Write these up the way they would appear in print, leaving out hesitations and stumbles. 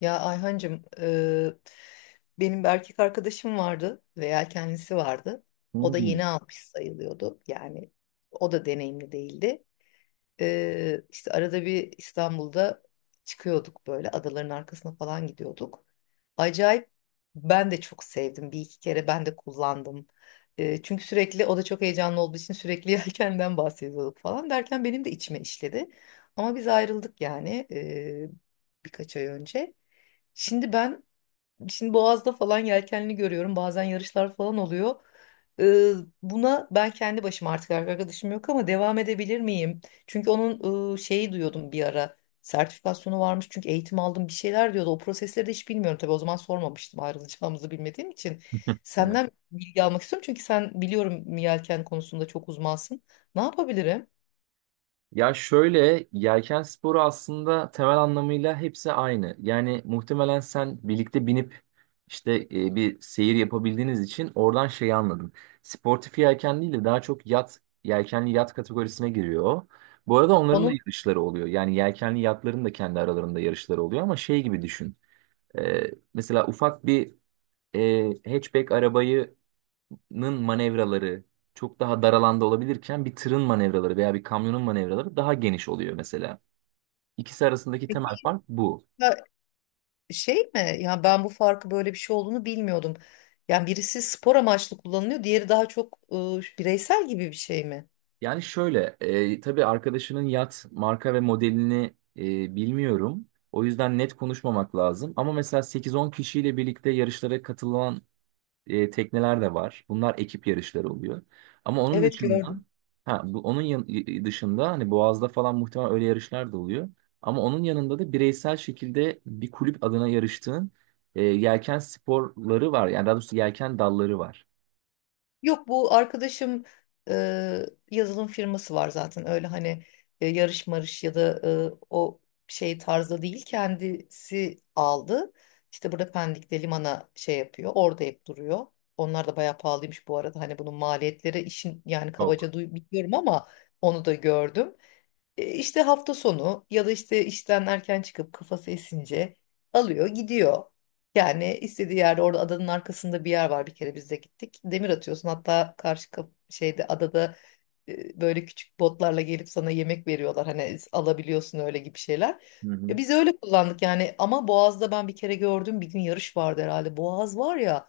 Ya Ayhancığım, benim bir erkek arkadaşım vardı veya kendisi vardı. O da Hmm. yeni almış sayılıyordu. Yani o da deneyimli değildi. İşte arada bir İstanbul'da çıkıyorduk, böyle adaların arkasına falan gidiyorduk. Acayip ben de çok sevdim. Bir iki kere ben de kullandım. Çünkü sürekli o da çok heyecanlı olduğu için sürekli yelkenden bahsediyorduk falan derken benim de içime işledi. Ama biz ayrıldık yani birkaç ay önce. Şimdi ben şimdi Boğaz'da falan yelkenli görüyorum. Bazen yarışlar falan oluyor. Ee, Buna ben kendi başıma, artık arkadaşım yok, ama devam edebilir miyim? Çünkü onun şeyi duyuyordum bir ara. Sertifikasyonu varmış, çünkü eğitim aldım bir şeyler diyordu. O prosesleri de hiç bilmiyorum tabii, o zaman sormamıştım ayrılacağımızı bilmediğim için. Evet. Senden bilgi almak istiyorum, çünkü sen biliyorum yelken konusunda çok uzmansın. Ne yapabilirim? Ya şöyle, yelken sporu aslında temel anlamıyla hepsi aynı. Yani muhtemelen sen birlikte binip işte bir seyir yapabildiğiniz için oradan şeyi anladım. Sportif yelken değil de daha çok yat, yelkenli yat kategorisine giriyor o. Bu arada onların da Onun yarışları oluyor. Yani yelkenli yatların da kendi aralarında yarışları oluyor, ama şey gibi düşün. E, mesela ufak bir hatchback arabayı nın manevraları çok daha dar alanda olabilirken bir tırın manevraları veya bir kamyonun manevraları daha geniş oluyor mesela. İkisi arasındaki temel fark bu. şey mi? Ya ben bu farkı, böyle bir şey olduğunu bilmiyordum. Yani birisi spor amaçlı kullanılıyor, diğeri daha çok bireysel gibi bir şey mi? Yani şöyle, tabii arkadaşının yat marka ve modelini bilmiyorum. O yüzden net konuşmamak lazım. Ama mesela 8-10 kişiyle birlikte yarışlara katılan tekneler de var. Bunlar ekip yarışları oluyor. Ama onun Evet, dışında, gördüm. ha bu onun dışında hani Boğaz'da falan muhtemelen öyle yarışlar da oluyor. Ama onun yanında da bireysel şekilde bir kulüp adına yarıştığın yelken sporları var. Yani daha doğrusu yelken dalları var. Yok, bu arkadaşım e, yazılım firması var zaten. Öyle hani yarış marış ya da e, o şey tarzda değil. Kendisi aldı. İşte burada Pendik'te limana şey yapıyor. Orada hep duruyor. Onlar da bayağı pahalıymış bu arada. Hani bunun maliyetleri işin, yani Çok. kabaca duy biliyorum ama onu da gördüm. İşte hafta sonu ya da işte işten erken çıkıp kafası esince alıyor gidiyor. Yani istediği yerde, orada adanın arkasında bir yer var, bir kere biz de gittik. Demir atıyorsun, hatta karşı kap- şeyde adada böyle küçük botlarla gelip sana yemek veriyorlar. Hani alabiliyorsun, öyle gibi şeyler. Hı hı. Ya biz öyle kullandık yani, ama Boğaz'da ben bir kere gördüm, bir gün yarış vardı herhalde. Boğaz var ya,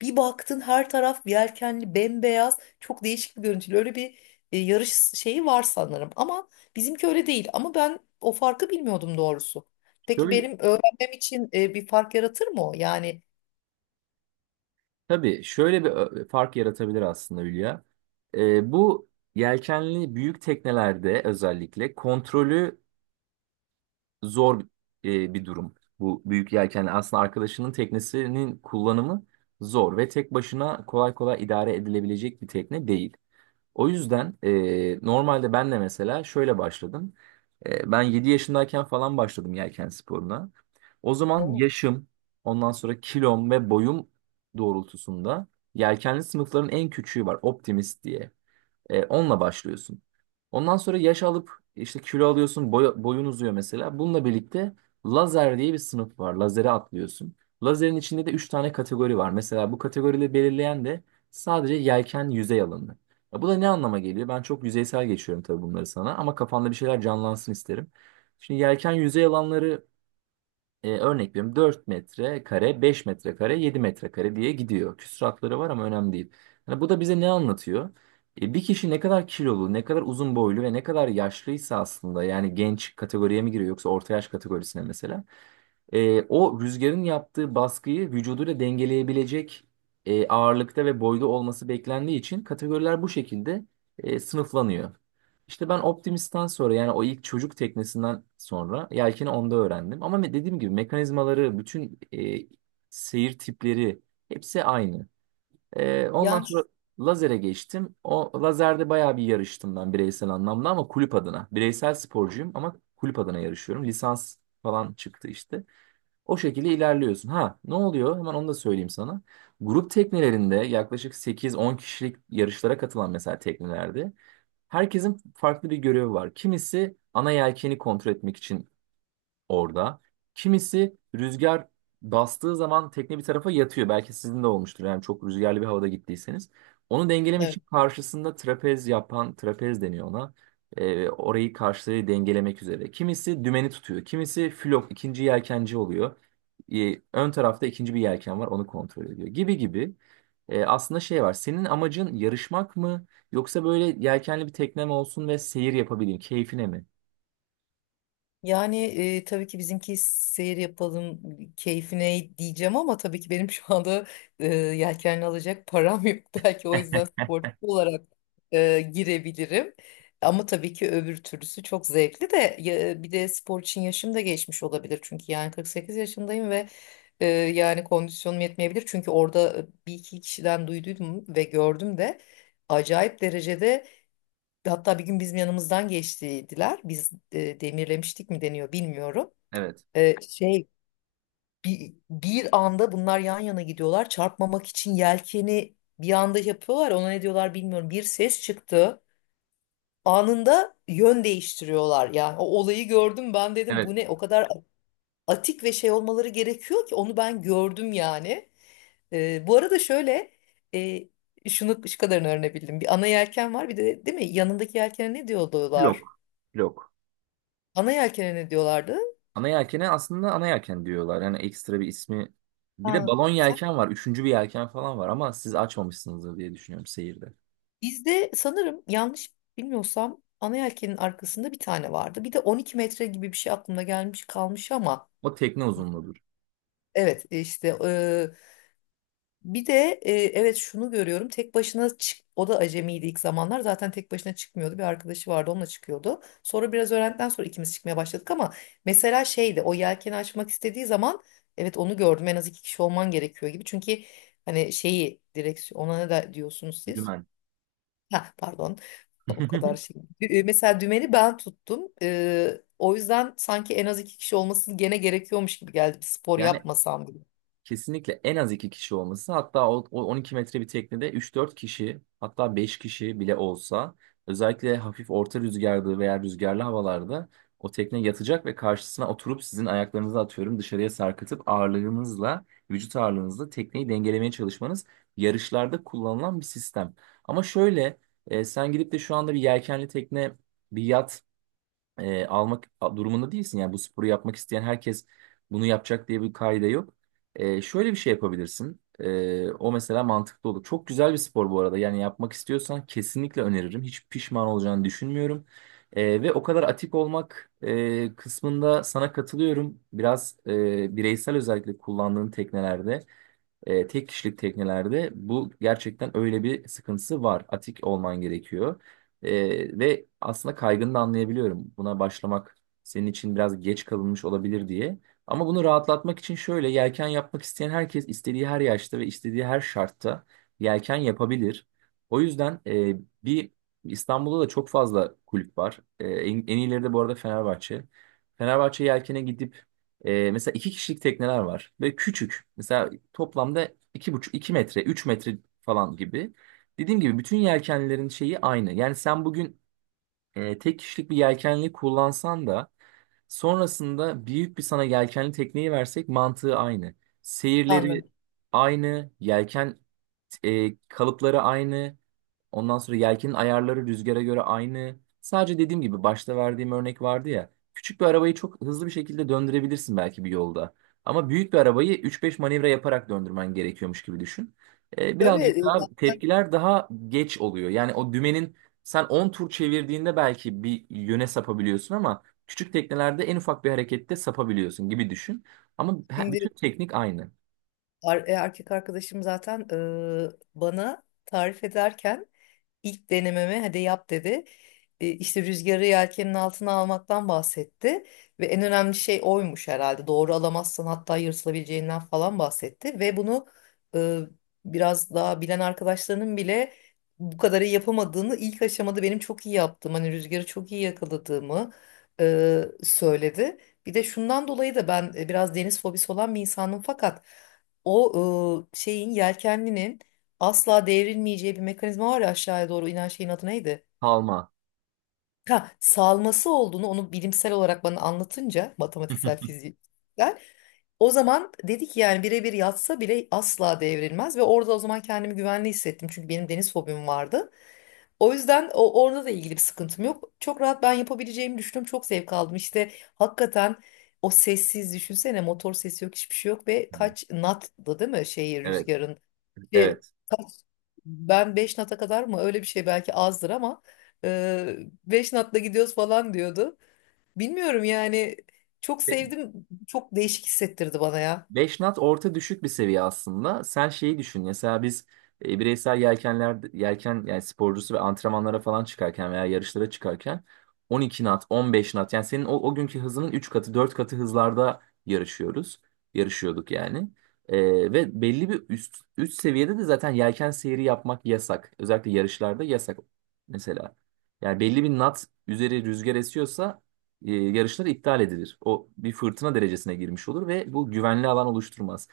bir baktın her taraf yelkenli bembeyaz, çok değişik bir görüntülü, öyle bir yarış şeyi var sanırım, ama bizimki öyle değil. Ama ben o farkı bilmiyordum doğrusu. Peki Şöyle, benim öğrenmem için bir fark yaratır mı o? Yani tabii şöyle bir fark yaratabilir aslında Hülya. Bu yelkenli büyük teknelerde özellikle kontrolü zor bir durum. Bu büyük yelken aslında arkadaşının teknesinin kullanımı zor ve tek başına kolay kolay idare edilebilecek bir tekne değil. O yüzden normalde ben de mesela şöyle başladım. Ben 7 yaşındayken falan başladım yelken sporuna. O zaman o. yaşım, ondan sonra kilom ve boyum doğrultusunda yelkenli sınıfların en küçüğü var, Optimist diye. Onunla başlıyorsun. Ondan sonra yaş alıp işte kilo alıyorsun, boyun uzuyor mesela. Bununla birlikte lazer diye bir sınıf var. Lazere atlıyorsun. Lazerin içinde de 3 tane kategori var. Mesela bu kategorileri belirleyen de sadece yelken yüzey alanı. Ya bu da ne anlama geliyor? Ben çok yüzeysel geçiyorum tabii bunları sana, ama kafanda bir şeyler canlansın isterim. Şimdi yelken yüzey alanları örnek veriyorum 4 metrekare, 5 metrekare, 7 metrekare diye gidiyor. Küsuratları var ama önemli değil. Yani bu da bize ne anlatıyor? Bir kişi ne kadar kilolu, ne kadar uzun boylu ve ne kadar yaşlıysa, aslında yani genç kategoriye mi giriyor yoksa orta yaş kategorisine mesela, o rüzgarın yaptığı baskıyı vücuduyla dengeleyebilecek ağırlıkta ve boyda olması beklendiği için kategoriler bu şekilde sınıflanıyor. İşte ben Optimist'ten sonra, yani o ilk çocuk teknesinden sonra, yelkeni onda öğrendim. Ama dediğim gibi mekanizmaları, bütün seyir tipleri hepsi aynı. Ondan Yani sonra lazere geçtim. O lazerde bayağı bir yarıştım ben, bireysel anlamda ama kulüp adına. Bireysel sporcuyum ama kulüp adına yarışıyorum. Lisans falan çıktı işte. O şekilde ilerliyorsun. Ha, ne oluyor? Hemen onu da söyleyeyim sana. Grup teknelerinde yaklaşık 8-10 kişilik yarışlara katılan mesela teknelerde herkesin farklı bir görevi var. Kimisi ana yelkeni kontrol etmek için orada. Kimisi, rüzgar bastığı zaman tekne bir tarafa yatıyor. Belki sizin de olmuştur. Yani çok rüzgarlı bir havada gittiyseniz. Onu dengelemek için karşısında trapez yapan, trapez deniyor ona. Orayı karşıya dengelemek üzere. Kimisi dümeni tutuyor. Kimisi flok, ikinci yelkenci oluyor. Ön tarafta ikinci bir yelken var, onu kontrol ediyor. Gibi gibi. Aslında şey var. Senin amacın yarışmak mı? Yoksa böyle yelkenli bir teknem olsun ve seyir yapabileyim, keyfine mi? Yani tabii ki bizimki seyir yapalım keyfine diyeceğim, ama tabii ki benim şu anda yelkenli alacak param yok. Belki o yüzden sportif olarak girebilirim. Ama tabii ki öbür türlüsü çok zevkli de ya- bir de spor için yaşım da geçmiş olabilir. Çünkü yani 48 yaşındayım ve yani kondisyonum yetmeyebilir. Çünkü orada bir iki kişiden duyduydum ve gördüm de acayip derecede. Hatta bir gün bizim yanımızdan geçtiler. Biz demirlemiştik mi deniyor bilmiyorum. Evet. Şey, bir anda bunlar yan yana gidiyorlar. Çarpmamak için yelkeni bir anda yapıyorlar. Ona ne diyorlar bilmiyorum. Bir ses çıktı. Anında yön değiştiriyorlar. Yani o olayı gördüm, ben dedim bu Evet. ne? O kadar atik ve şey olmaları gerekiyor ki, onu ben gördüm yani. Bu arada şöyle e, şunu, şu kadarını öğrenebildim. Bir ana yelken var bir de, değil mi? Yanındaki yelkene ne diyorlar? Lok. Lok. Ana yelkene ne diyorlardı? Ana yelkene aslında ana yelken diyorlar. Yani ekstra bir ismi. Bir de Ha, balon sen- yelken var. Üçüncü bir yelken falan var ama siz açmamışsınızdır diye düşünüyorum seyirde. Bizde sanırım yanlış bilmiyorsam ana yelkenin arkasında bir tane vardı. Bir de 12 metre gibi bir şey aklımda gelmiş kalmış ama O tekne uzunluğudur. evet işte bir de evet şunu görüyorum, tek başına çık, o da acemiydi ilk zamanlar, zaten tek başına çıkmıyordu, bir arkadaşı vardı onunla çıkıyordu. Sonra biraz öğrendikten sonra ikimiz çıkmaya başladık. Ama mesela şeydi, o yelkeni açmak istediği zaman, evet onu gördüm, en az iki kişi olman gerekiyor gibi. Çünkü hani şeyi, direksiyon, ona ne de diyorsunuz siz? Dümen. Ha, pardon. O kadar şey. Mesela dümeni ben tuttum. O yüzden sanki en az iki kişi olması gene gerekiyormuş gibi geldi. Bir spor Yani yapmasam bile. kesinlikle en az iki kişi olması, hatta o 12 metre bir teknede üç dört kişi, hatta 5 kişi bile olsa, özellikle hafif orta rüzgarlı veya rüzgarlı havalarda, o tekne yatacak ve karşısına oturup sizin ayaklarınızı, atıyorum, dışarıya sarkıtıp ağırlığınızla, vücut ağırlığınızla tekneyi dengelemeye çalışmanız yarışlarda kullanılan bir sistem. Ama şöyle, sen gidip de şu anda bir yelkenli tekne, bir yat almak durumunda değilsin. Yani bu sporu yapmak isteyen herkes bunu yapacak diye bir kaide yok. Şöyle bir şey yapabilirsin. O mesela mantıklı olur. Çok güzel bir spor bu arada. Yani yapmak istiyorsan kesinlikle öneririm. Hiç pişman olacağını düşünmüyorum. Ve o kadar atik olmak kısmında sana katılıyorum. Biraz bireysel, özellikle kullandığın teknelerde, tek kişilik teknelerde bu gerçekten öyle bir sıkıntısı var. Atik olman gerekiyor. Ve aslında kaygını da anlayabiliyorum. Buna başlamak senin için biraz geç kalınmış olabilir diye. Ama bunu rahatlatmak için, şöyle, yelken yapmak isteyen herkes istediği her yaşta ve istediği her şartta yelken yapabilir. O yüzden e, bir İstanbul'da da çok fazla kulüp var. En iyileri de bu arada Fenerbahçe. Fenerbahçe yelkene gidip mesela iki kişilik tekneler var ve küçük. Mesela toplamda iki buçuk, 2 metre, 3 metre falan gibi. Dediğim gibi bütün yelkenlerin şeyi aynı. Yani sen bugün tek kişilik bir yelkenli kullansan da sonrasında büyük bir sana yelkenli tekneyi versek mantığı aynı. Seyirleri Anladım. aynı, yelken kalıpları aynı. Ondan sonra yelkenin ayarları rüzgara göre aynı. Sadece dediğim gibi başta verdiğim örnek vardı ya. Küçük bir arabayı çok hızlı bir şekilde döndürebilirsin belki bir yolda. Ama büyük bir arabayı 3-5 manevra yaparak döndürmen gerekiyormuş gibi düşün. Ee, Böyle birazcık daha zaten tepkiler daha geç oluyor. Yani o dümenin sen 10 tur çevirdiğinde belki bir yöne sapabiliyorsun ama küçük teknelerde en ufak bir harekette sapabiliyorsun gibi düşün. Ama şimdi bütün teknik aynı. Erkek arkadaşım zaten bana tarif ederken ilk denememe hadi yap dedi. İşte rüzgarı yelkenin altına almaktan bahsetti ve en önemli şey oymuş herhalde. Doğru alamazsan hatta yırtılabileceğinden falan bahsetti. Ve bunu e, biraz daha bilen arkadaşlarının bile bu kadarı yapamadığını, ilk aşamada benim çok iyi yaptım, hani rüzgarı çok iyi yakaladığımı söyledi. Bir de şundan dolayı da, ben biraz deniz fobisi olan bir insanım, fakat o şeyin, yelkenlinin asla devrilmeyeceği bir mekanizma var ya, aşağıya doğru inen şeyin adı neydi? Kalma. Ha, salması olduğunu, onu bilimsel olarak bana anlatınca, matematiksel fizikler, o zaman dedi ki yani birebir yatsa bile asla devrilmez. Ve orada o zaman kendimi güvenli hissettim, çünkü benim deniz fobim vardı. O yüzden o, orada da ilgili bir sıkıntım yok. Çok rahat ben yapabileceğimi düşündüm. Çok zevk aldım. İşte hakikaten o sessiz, düşünsene motor sesi yok, hiçbir şey yok. Ve kaç knot'dı değil mi, şeyi, Evet, rüzgarın e, evet. kaç- ben 5 nata kadar mı, öyle bir şey, belki azdır ama e, 5 natla gidiyoruz falan diyordu. Bilmiyorum yani, çok sevdim, çok değişik hissettirdi bana ya. 5 knot orta düşük bir seviye aslında. Sen şeyi düşün. Mesela biz bireysel yelkenler yelken yani sporcusu ve antrenmanlara falan çıkarken veya yarışlara çıkarken 12 on beş knot, yani senin o günkü hızının 3 katı, 4 katı hızlarda yarışıyoruz. Yarışıyorduk yani. E, ve belli bir üst seviyede de zaten yelken seyri yapmak yasak. Özellikle yarışlarda yasak mesela. Yani belli bir knot üzeri rüzgar esiyorsa yarışlar iptal edilir. O bir fırtına derecesine girmiş olur ve bu güvenli alan oluşturmaz.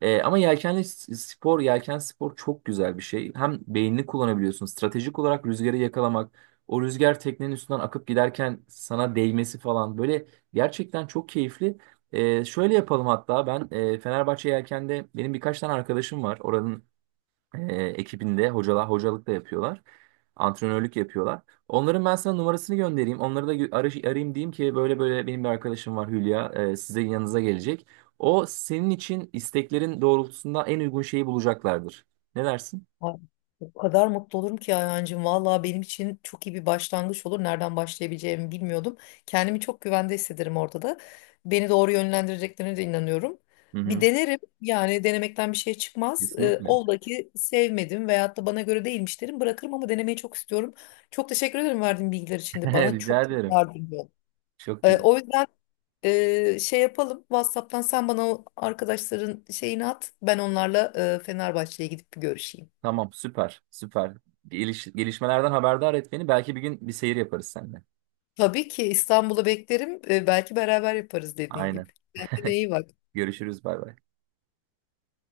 Ama yelkenli spor, yelken spor çok güzel bir şey. Hem beynini kullanabiliyorsun. Stratejik olarak rüzgarı yakalamak, o rüzgar teknenin üstünden akıp giderken sana değmesi falan, böyle gerçekten çok keyifli. Şöyle yapalım, hatta ben Fenerbahçe Yelken'de benim birkaç tane arkadaşım var. Oranın ekibinde hocalar hocalık da yapıyorlar. Antrenörlük yapıyorlar. Onların ben sana numarasını göndereyim. Onları da arayayım, diyeyim ki böyle böyle benim bir arkadaşım var Hülya size, yanınıza gelecek. O senin için isteklerin doğrultusunda en uygun şeyi bulacaklardır. Ne dersin? Ay, o kadar mutlu olurum ki Ayhancığım. Vallahi benim için çok iyi bir başlangıç olur. Nereden başlayabileceğimi bilmiyordum. Kendimi çok güvende hissederim orada da. Beni doğru yönlendireceklerine de inanıyorum. Hı Bir hı. denerim. Yani denemekten bir şey çıkmaz. Kesinlikle. Ola ki sevmedim veyahut da bana göre değilmiş derim. Bırakırım, ama denemeyi çok istiyorum. Çok teşekkür ederim verdiğin bilgiler için de. Bana Rica çok çok ederim. yardımcı oldu. Çok güzel. O yüzden şey yapalım. WhatsApp'tan sen bana o arkadaşların şeyini at. Ben onlarla Fenerbahçe'ye gidip bir görüşeyim. Tamam, süper süper. Gelişmelerden haberdar et beni. Belki bir gün bir seyir yaparız seninle. Tabii ki İstanbul'a beklerim. Belki beraber yaparız dediğin gibi. Aynen. Kendine iyi bak. Görüşürüz, bay bay.